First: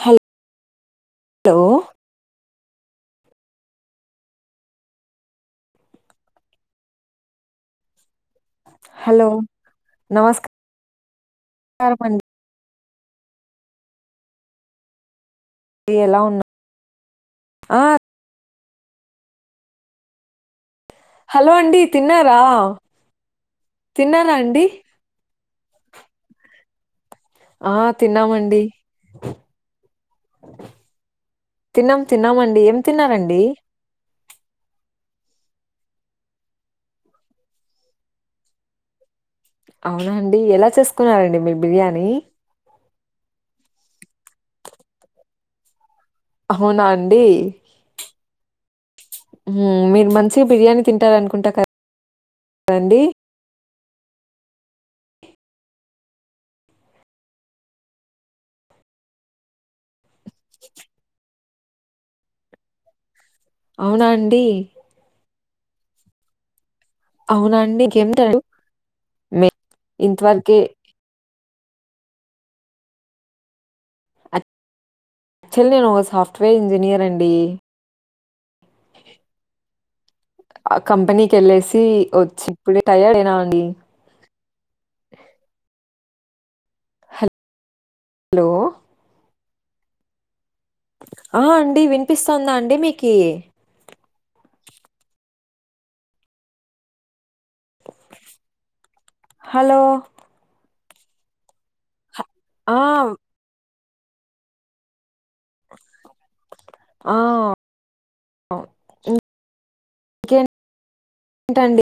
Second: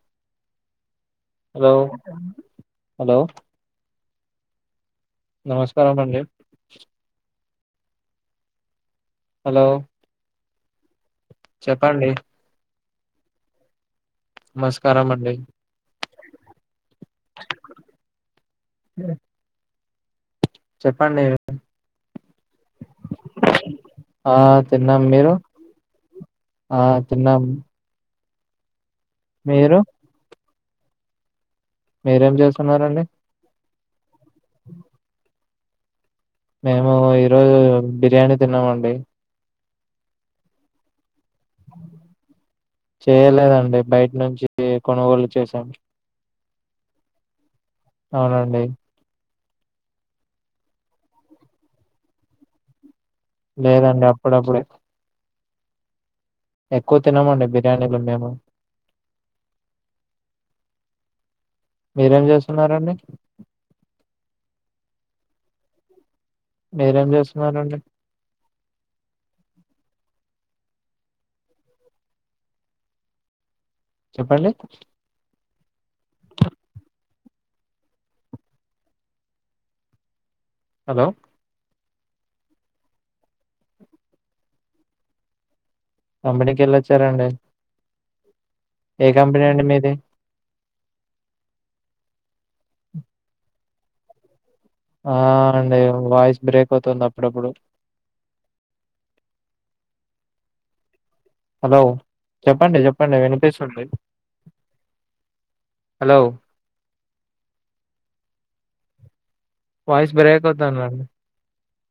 Hello hello hello నమస్కారం అండి hello నమస్క చెప్పండి నమస్కారం అండి డి ఎలా ఉన్నావ్ ఆ ఇదే హలో అండి తిన్నారా తిన్నారా అండి ఆ మీరు ఆ తిన్నాం ఆ తిన్నామండి మీరు తిన్నాం మీరేం తిన్నామండి ఏం తిన్నారండి ఓ మేము ఈరోజు బిర్యానీ తిన్నామండి అవునా అండి ఎలా చేసుకున్నారండి మీరు బిర్యానీ చేయలేదండి బయట నుంచి కొనుగోలు చేసాం హావునా అండి అవునండి ఉమ్ మీరు మంచిగా బిర్యానీ తింటారానుకుంట కదండి లేదండి అప్పుడప్పుడే ఎక్కువ తినమండి బిర్యానీలు మేము మీరేం చేస్తున్నారండి అవునా అండి మీరే చేత్ అవునా అండి [inaudible] మీ ఇంతవరకి చెప్పండి చెల్లి నేను ఒక సాఫ్ట్వేర్ ఇంజనీయర్ అండి అ ఆ హలో కంపెనీకెళ్ళేసి వచ్చి ఇప్పుడే టయర్డ్ అయినా అండి కంపనీకేళ్ళ వచ్చారాండి హలో ఏ కంపెనీ అండి మీది ఆ అండి వినిపిస్ందా అండి మీకి ఆ అండి వాయిస్ బ్రేక్ అవుతుంది అప్పుడప్పుడు హలో హలో ఆ చెప్పండి చెప్పండి వినిపిస్తుంది హలో ఆ ఓ ఉ వాయిస్ బ్రేక్ అవుతంది అండి ఏంటండి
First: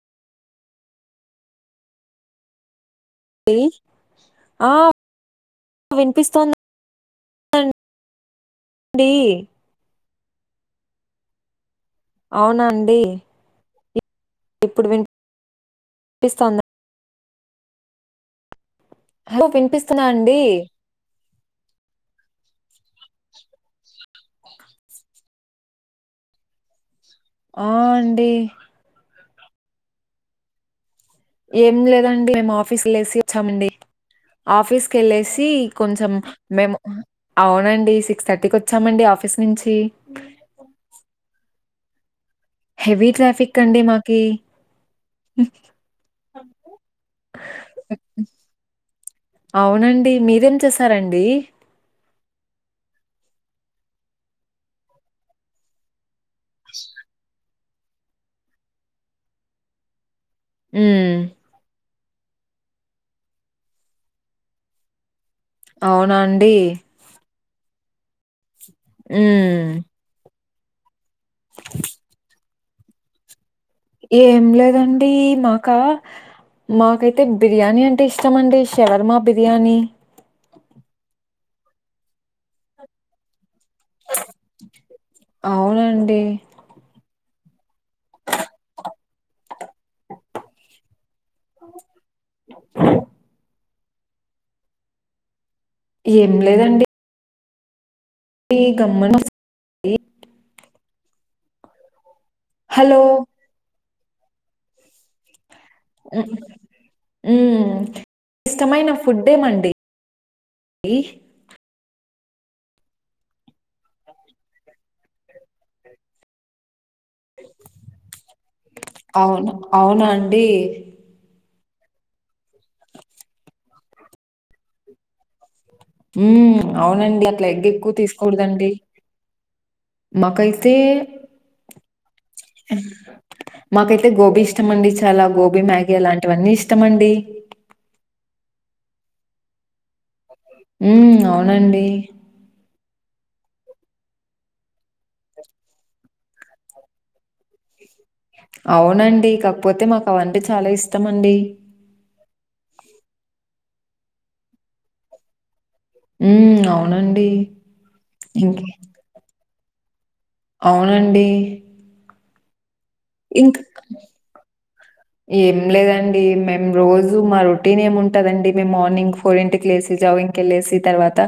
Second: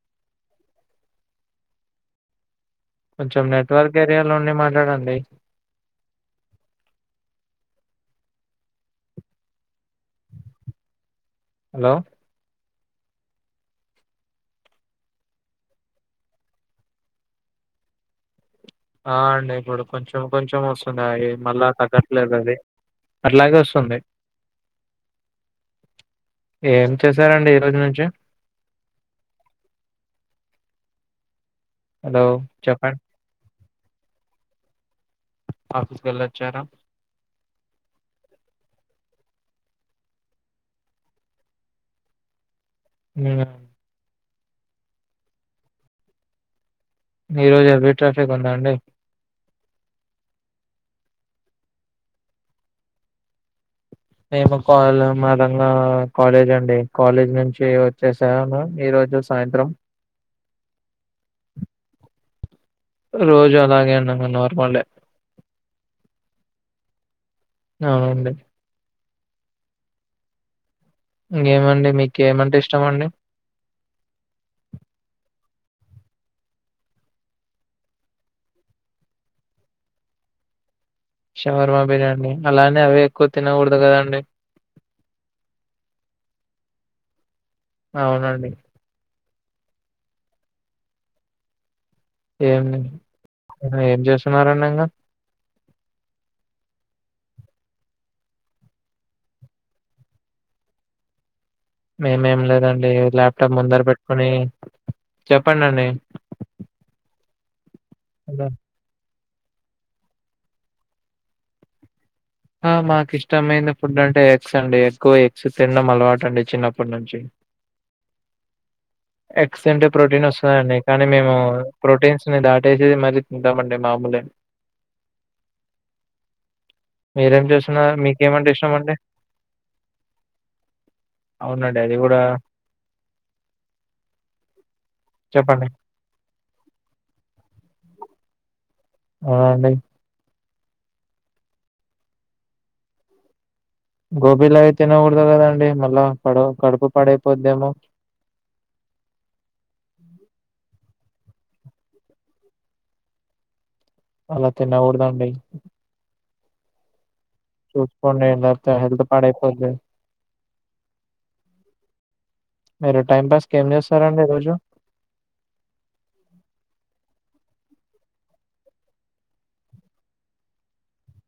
కొంచెం నెట్వర్క్ ఏరియాలోండి మాట్లాడండి వినిపిస్తుందా [inaudible] అ [inaudible] డి హలో అవునండి ఇప్పుడు విన్ [inaudible] పిస్తాంద ఆ హలో అండి ఇప్పుడు వినిపిస్తుందా కొంచెం అండి కొంచెం వస్ ఇంగా యే మళ్ళా తగ్గట్లేదు అది అట్లాగే వస్తుంది ఏం చేశారండి ఈ ఆ రోజు నుంచి అండి ఏం హలో లేదండి మేము ఆఫీస్ చెప్పండి లేేసి వచ్చామండి ఆఫీస్కి వెళ్ళేసి ఆఫీస్కి కొంచెం వెళ్ళొచ్చారా మేము అవునండి సిక్స్ థర్టీకి వచ్చామండి ఆఫీస్ నుంచి హెవీ ఉమ్. ట్రాఫిక్ కండి మాకి ఈరోజు హెవీ ట్రాఫిక్ ఉందా అండి అవునండి మీరేం చేసారండి మేము కాల్ మా దంగా కాలేజ అండి కాలేజ్ నుంచి హే వచ్చేసాను ఈ రోజు సాయంత్రం ఉ రోజు అలాగే అన్నా నార్మల్ అవున్నా అండి అవునండి ఉమ్ ఉ ఇంకేమండి మీకు ఏమంటే ఇష్టం అండి ఏం లేదండి మాకా మాకైతే బిర్యానీ అంటే ఇష్టమండి షవర్మా బిర్యానీ షవర్మా బిర్యానీ అలానే అవి ఎక్కువ తినకూడదు కదండి అవునండి అవునండి [inaudible] ఏం ఏం చేస్తున్నారండి ఇంకా ఏం లేదండి ఏ గమ్మన కుస్ మేమేం లేదండి హలో ల్యాప్టాప్ ముందర పెట్టుకుని చెప్పండండి ఉమ్ అదా! ఇష్టమైన ఫు ఫుడ్డే మండి ఈ ఆ మాకు ఇష్టమైన ఫుడ్ అంటే ఎగ్స్ అండి ఎక్కువ ఎగ్స్ తినడం అలవాటు అండి చిన్నప్పటి నుంచి అవును. ఎగ్స్ అంటే అవునా ప్రోటీన్ వస్తాది అండి కానీ మేము ప్రోటీన్స్ ని దాటేసేది మళ్ళీ తింటామండి మామూలే ఉ అవునండి మీరేం అట్లా ఎగ్ ఎక్కువ చేస్తున్నారు? మీకేమంటే తీసుకూడదండి ఇష్టమండి? మాకైతే అవునండి అది గూడా మాకైతే గోబీ ఇష్టం అండి చాలా గోబీ చెప్పండి. మ్యాగీ అలాంటివన్నీ ఇష్టం ఇష్టమండి ఆవున అండి. ఉమ్ అవునండి గోబీలా అవి తినకూడదు కదండి మళ్ళా పడ కడుపు పడైపోద్దేమో అవునండి కాకపోతే మాకు అవంటె చాలా ఇష్టం అండి అలా తిన్నకూడదండి ఉ అవునండి. చూసుకోండి ఏం ఇంకే లేకపోతే హెల్త్ పాడైయిపోది అవునండి మీరు టైం పాస్ కి ఇంక ఏం చేస్తారండి రోజు [inaudible] ఏం లేదండి మేం రోజు మ రొటీనేముంటదండి మేం మార్నింగ్ ఫోరింటికి లేసి జావింగ్ కెళ్ళేసి తర్వాత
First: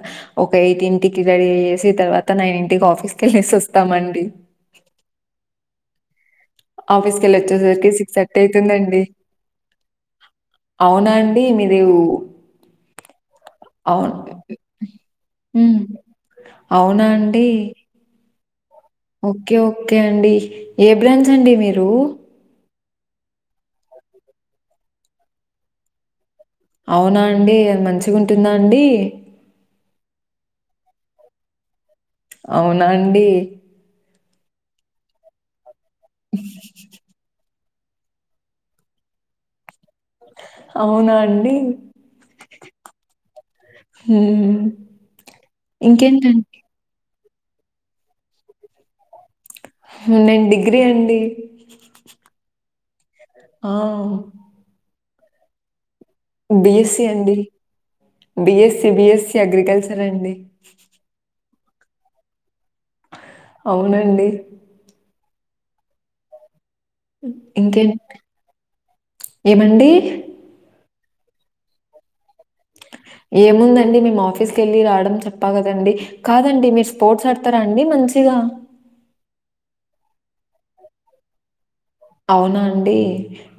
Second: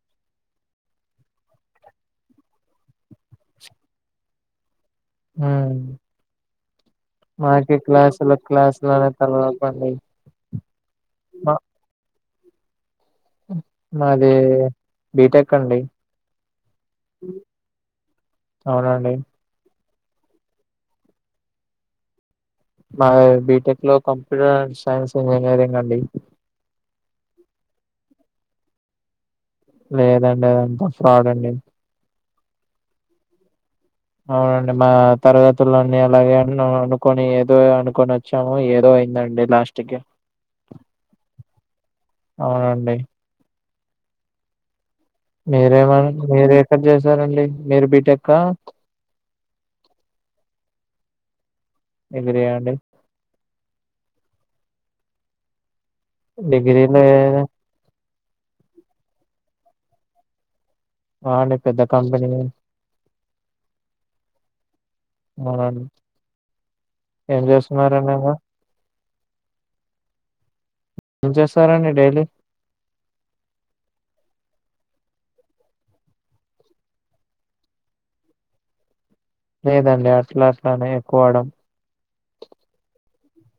ఒక ఎయిట్ ఇంటికి రెడీ అయ్యేసి తర్వాత నైనింటికి ఆఫీస్కేళ్ళసి వస్తామండి అ మాకే ఆఫీస్‌కెళ్ళొచ్చేసరికి క్లాసులు అయితుందండి. అనే తలనోప్ప అట్ల అవునండి మీరేవు అవును మాది బీటెక్ ఉ అండి. అవునాండి అవునండి ఓకే ఓకే అండి ఏ బ్రాంచ్ అండి మీరు మా బీటెక్ లో కంప్యూటర్ అండ్ సైన్స్ ఇంజనీరింగ్ అండి అవునా అండి అద్మచిగుంటుందా అండి లేదండి అదంతా ఫ్రాడండి అవునండి అవునండి మా తరగతులు అన్నీ అలాగే అన్నూను కొని ఏదో అనుకునొచ్చాము ఏదో అయైందండి లాస్ట్ కి అవునా అండి అవునండి హు మీరేమనుకు మీరేక్కడ జేసారండి మీరు బీటెక్క హు నేన్ డిగ్రీ అండి డిగ్రీయా అండి ఆ డిగ్రీ బిఎస్సి అండి లేదు బిఎస్సి అగ్రికల్చర్ అండి వాడే పెద్దకంపెనీ అవునండి అవున ఏం ఇంకేం చేస్తున్నరండి ఇంగా ఏమండి ఎం చేస్తారాండి డైలీ ఏముందండి మేం ఆఫీస్ కి ఎళ్ళిరావడం చెప్పా కదండి కాదండి మీరు స్పోర్ట్స్ ఆడ్తారా అండి మంచిగా లేదండి అట్లా అట్లానే ఎక్కుఆడం అవునా అండి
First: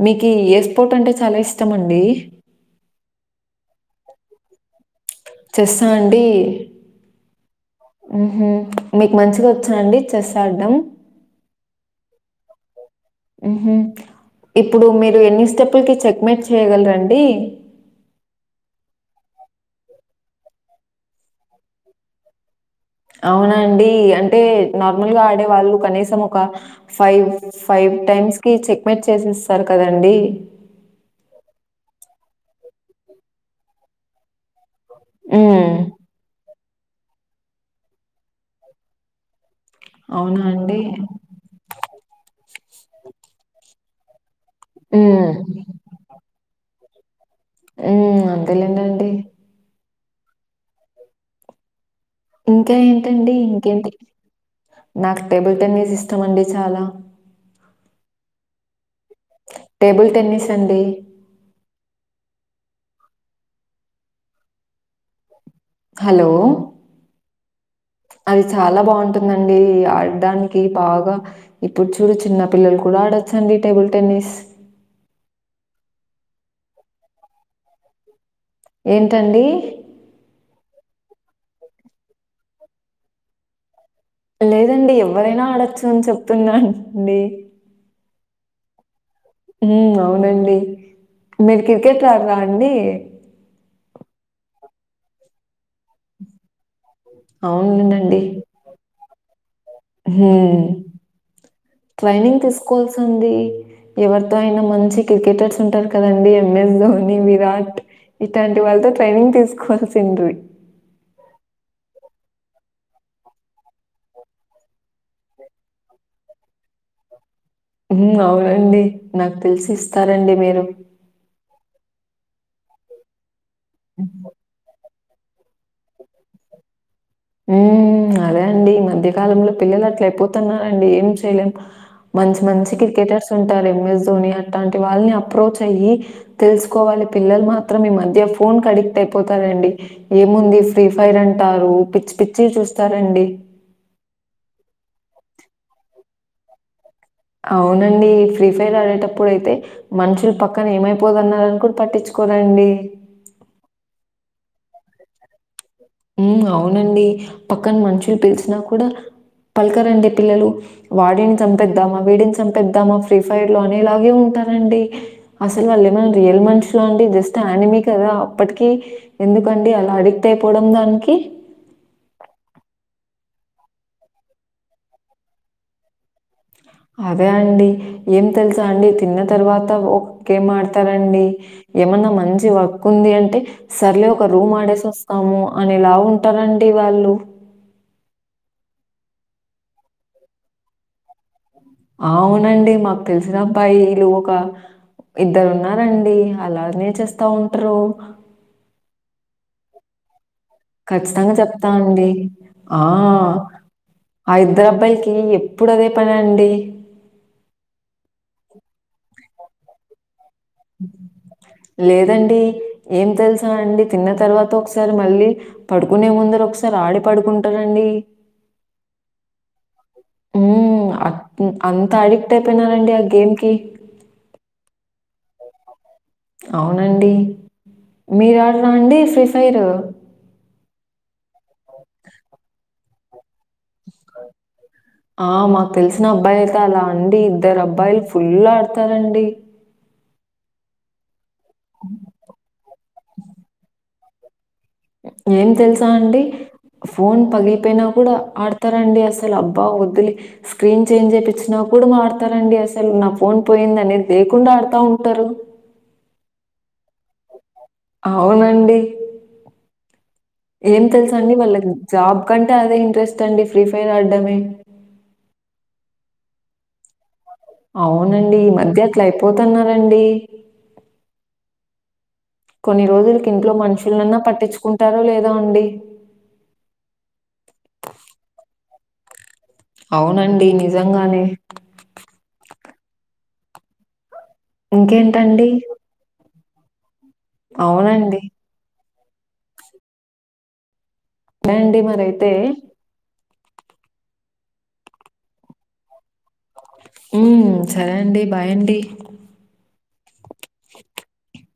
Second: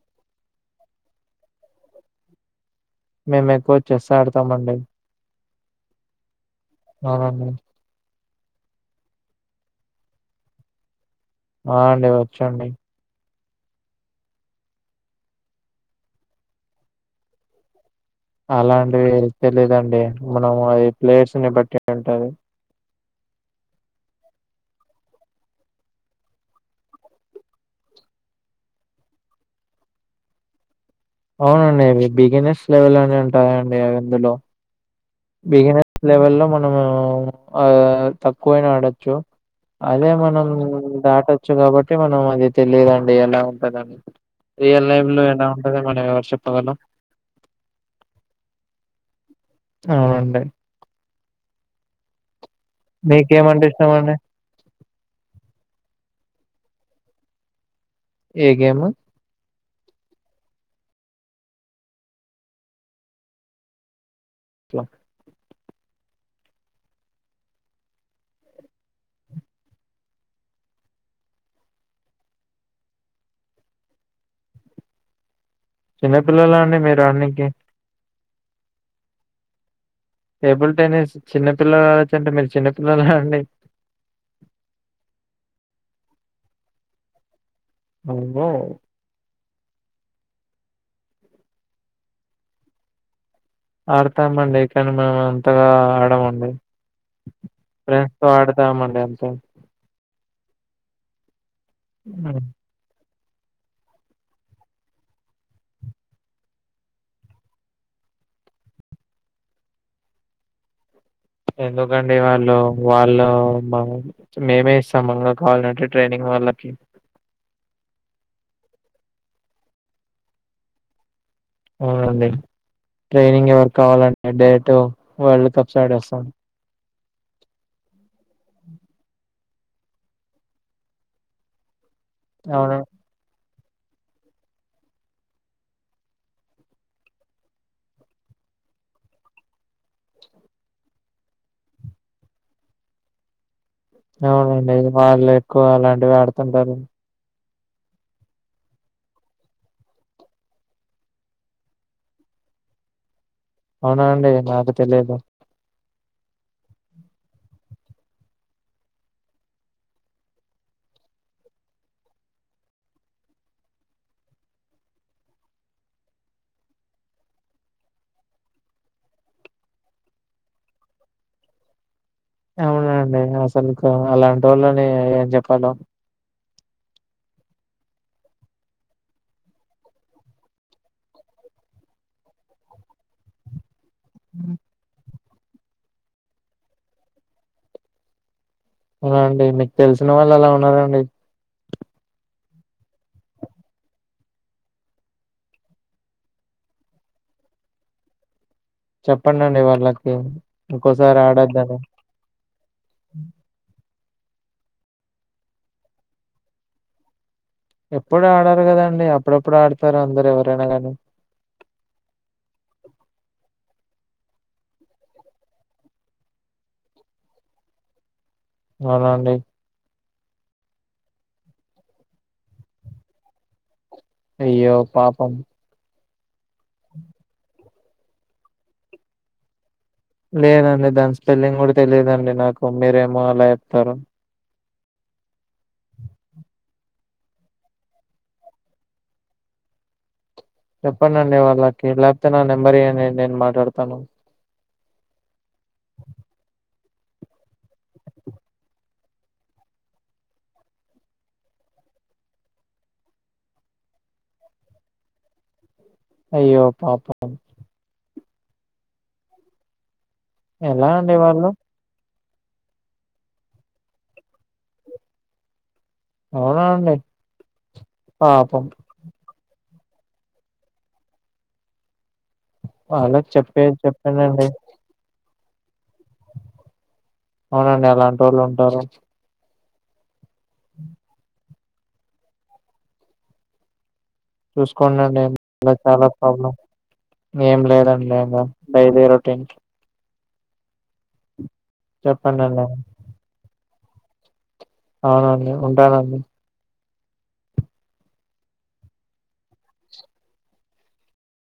మీకు ఎస్పోట్ అంటే చాలా ఇష్టమండి మేం ఎక్కువ చెస్ ఆడతామండి చెస్సా అండి అవునండి ఉహు మీకు మంచిగా వచ్చునండి చెస్ ఆడ్డం ఆ అండి వొచ్చండి ఉహు ఇప్పుడు మీరు ఎన్ని స్టెప్పులకి చెక్మెేట్ చేయ్యగలరండి అలాంటివి తెలిదండి మనము అది ప్లేస్ ని బట్టి ఉంటది. అవునండి అంటే నార్మల్ గా ఆడేవాళ్ళు కనీసం ఒక ఫైవ్ టైమ్స్ కి చెక్మెట్ చేసేస్తారు కదండి. అవునండి అవి బిగనెస్ లెవెల్లోనే ఉంటాయిండి అవిందులో హ్మ్. బిగినెస్ లెవెల్లో మనము ఆ తక్కువైనా ఆడొచ్చు అదే అవునా మనం అండి? దాటచ్చు కాబట్టి మనం అది తెలియదుండి ఎలా ఉంటందని రియల్ లైఫ్ లో హ్మ్. ఎలా ఉంటదో మనంఎవరు చెప్పగలం ఊ అంతే లెండి అవునండి ఇంకా ఏంటండి మీకేమంటే ఇష్టం ఇంకేంటి అండి నాకు టేబుల్ టెన్నిస్ ఇష్టం అండి చాలా ఏ గేమ్ టేబుల్ టెన్నిస్ అండి లా హలో అది చాలా బాగుంటుందండి ఆడడానికి బాగా ఇప్పుడు చూడు చిన్న పిల్లలు కూడా ఆడొచ్చండి టేబుల్ టెన్నిస్ చిన్నపిల్లలా అండి మీరు ఆడనీకి ఏంటండి. టేబుల్ టెన్నిస్ చిన్న పిల్లలు ఆడచ్చు అంటే మీరు చిన్న పిల్లలా అండి. లేదండి ఎవరైనా ఆడొచ్చు అని చెప్తున్నా అండి నువ్వు ఉమ్ అవునండి మీరు క్రికెట్ ఆడరా అండి ఆడతామండి కానీ మేము అంతగా ఆడమండి ఫ్రెండ్స్ అవునండి. తో ఆడతామండి అంతే హమ్ ట్రైనింగ్ హ్మ్. తీసుకోవాల్సి ఉంది ఎవరితో అయినా మంచి క్రికెటర్స్ ఉంటారు కదండి ఎంఎస్ ధోని విరాట్ ఇట్టాంటి వాళ్ళతో ట్రైనింగ్ తీసుకోవాల్సింది డుయ్ ఎందుకండి వాళ్ళు వాళ్ళు మా మేమే ఇస్తాం మంగ కావాలంటే ట్రైనింగ్ వాళ్ళకి ఉమ్అవునండి నాకు తెలిసి ఇస్తారండి మీరు అవునండి ట్రైనింగ్ ఎవరి కావాలండి డేటు వరల్డ్ కప్స్ ఆడేస్తాను ఉమ్ అదే అండి ఈ మధ్యకాలంలో పిల్లలు అట్ల అయిపోతున్నారండి ఏం చేయలేం మంచి మంచి అవునండి క్రికెటర్స్ ఉంటారు ఎంఎస్ ధోని అట్టాంటి వాళ్ళని అప్రోచ్ అయ్యి తెలుసుకోవాలి పిల్లలు మాత్రం ఈ మధ్య ఫోన్ కి అడెక్ట్ అయిపోతారండి ఏముంది ఫ్రీ ఫైర్ అంటారు పిచ్చి పిచ్చి చూస్తారండి అవునండి వాళ్ళు ఎక్కువ అలాంటివే ఆడుతుంటారు అవునండి ఫ్రీ ఫైర్ ఆడేటప్పుడు అయితే మనుషులు పక్కన ఏమైపోతున్నారని కూడా పట్టించుకోదండి అవునా అండి నాకు తెలీదు ఉమ్ అవునండి పక్కన మనుషులు పిలిచినా కూడా పలకరండి పిల్లలు వాడిని చంపేద్దామా వీడిని చంపేద్దామా ఫ్రీ ఫైర్ లో అనే లాగే ఉంటారండి. అసలు వాళ్ళు ఏమైనా రియల్ మనుషులా అండి జస్ట్ యానిమీ కదా అప్పటికి ఎందుకండి అలా అడిక్ట్ అయిపోవడం దానికి అవునండి అసలు అలాంటి వాళ్ళని ఏం చెప్పాలో అదే అండి ఏం తెలుసా అండి తిన్న తర్వాత ఒ కేం ఆడతారండి ఏమన్నా మంచి వర్క్ ఉంది అంటే సర్లే ఒక రూమ్ ఆడేసి వస్తాము అనేలా ఉంటారండి వాళ్ళు అవునా అండి మీకు తెలిసిన వాళ్ళు అలా ఉన్నారండి అవునండి మాకు తెలిసిన అబ్బాయి ఇలు ఒక ఇద్దరు ఉన్నారండి అలానే చేస్తా ఉంటారు చెప్పండండి వాళ్ళకి ఇంకోసారి ఖచ్చితంగా ఆడొద్దని. చెప్తానండి ఆ ఇద్దరు అబ్బాయిలకి ఎప్పుడు అదే పనండి ఎప్పుడు ఆడారు కదాండి అప్పుడెప్పుడు ఆడతారు అందరు ఎవ లేదండి ఏం తెలుసా అండి తిన్న తర్వాత ఒకసారి మళ్ళీ పడుకునే ముందర ఒకసారి ఆడి పడుకుంటానండి అవునా అండి ఉ అట్ అంత అడిక్ట్ అయిపోయిన నండి ఆ గేమ్కి అయ్యో పాపం అవునండి మీరు ఆడరా అండి ఫ్రీ ఫైరు లేదండి దాని స్పెల్లింగ్ కూడా తెలియదండి నాకు మీరేమో అలా చెప్తారు ఆ మాకు తెలిసిన అబ్బాయి అయితే అలా అండి ఇద్దరు అబ్బాయిలు ఫుల్ ఆడతారండి చెప్పండి అండి వాళ్ళకి లేకపోతే నా నెంబర్ ఇయ్యండి నేను మాట్లాడతాను ఏం తెలుసా అండి ఫోన్ పగిలిపోయినా కూడా ఆడతారండి అసలు అబ్బా వద్దులే స్క్రీన్ చేంజ్ చేపించినా కూడా మా ఆడతారండి అసలు నా ఫోన్ పోయింది అనేది లేకుండా ఆడుతా ఉంటారు అయ్యో పాపం అవునండి ఏం ఎలా తెలుసా అండి వాళ్ళు? వాళ్ళకి జాబ్ కంటే అదే ఇంట్రెస్ట్ అండి ఫ్రీ ఫైర్ ఆడడమే అవునా అండి అవునండి ఈ పాపం. మధ్య అట్ల అయిపోతున్నారండీ కొన్ని వాళ్ళకి రోజులకి ఇంట్లో చెప్పే మనుషులన్నా చెప్పానండి పట్టించుకుంటారో లేదో అండి అవునండి అలాంటి వోళ్ళు ఉంటారు అవునండి నిజంగానే చూసుకోండి ఇంకేంటండి? నే చాలా ప్రాబ్లం ఏం లేదండి అవునండి. ఇంగా డైలీ రొటీన్ ఉంట అండి మరి అయితే చెప్పండండి అవునండి ఉంటానండి ఉ సరే అండి బాయ్ అండి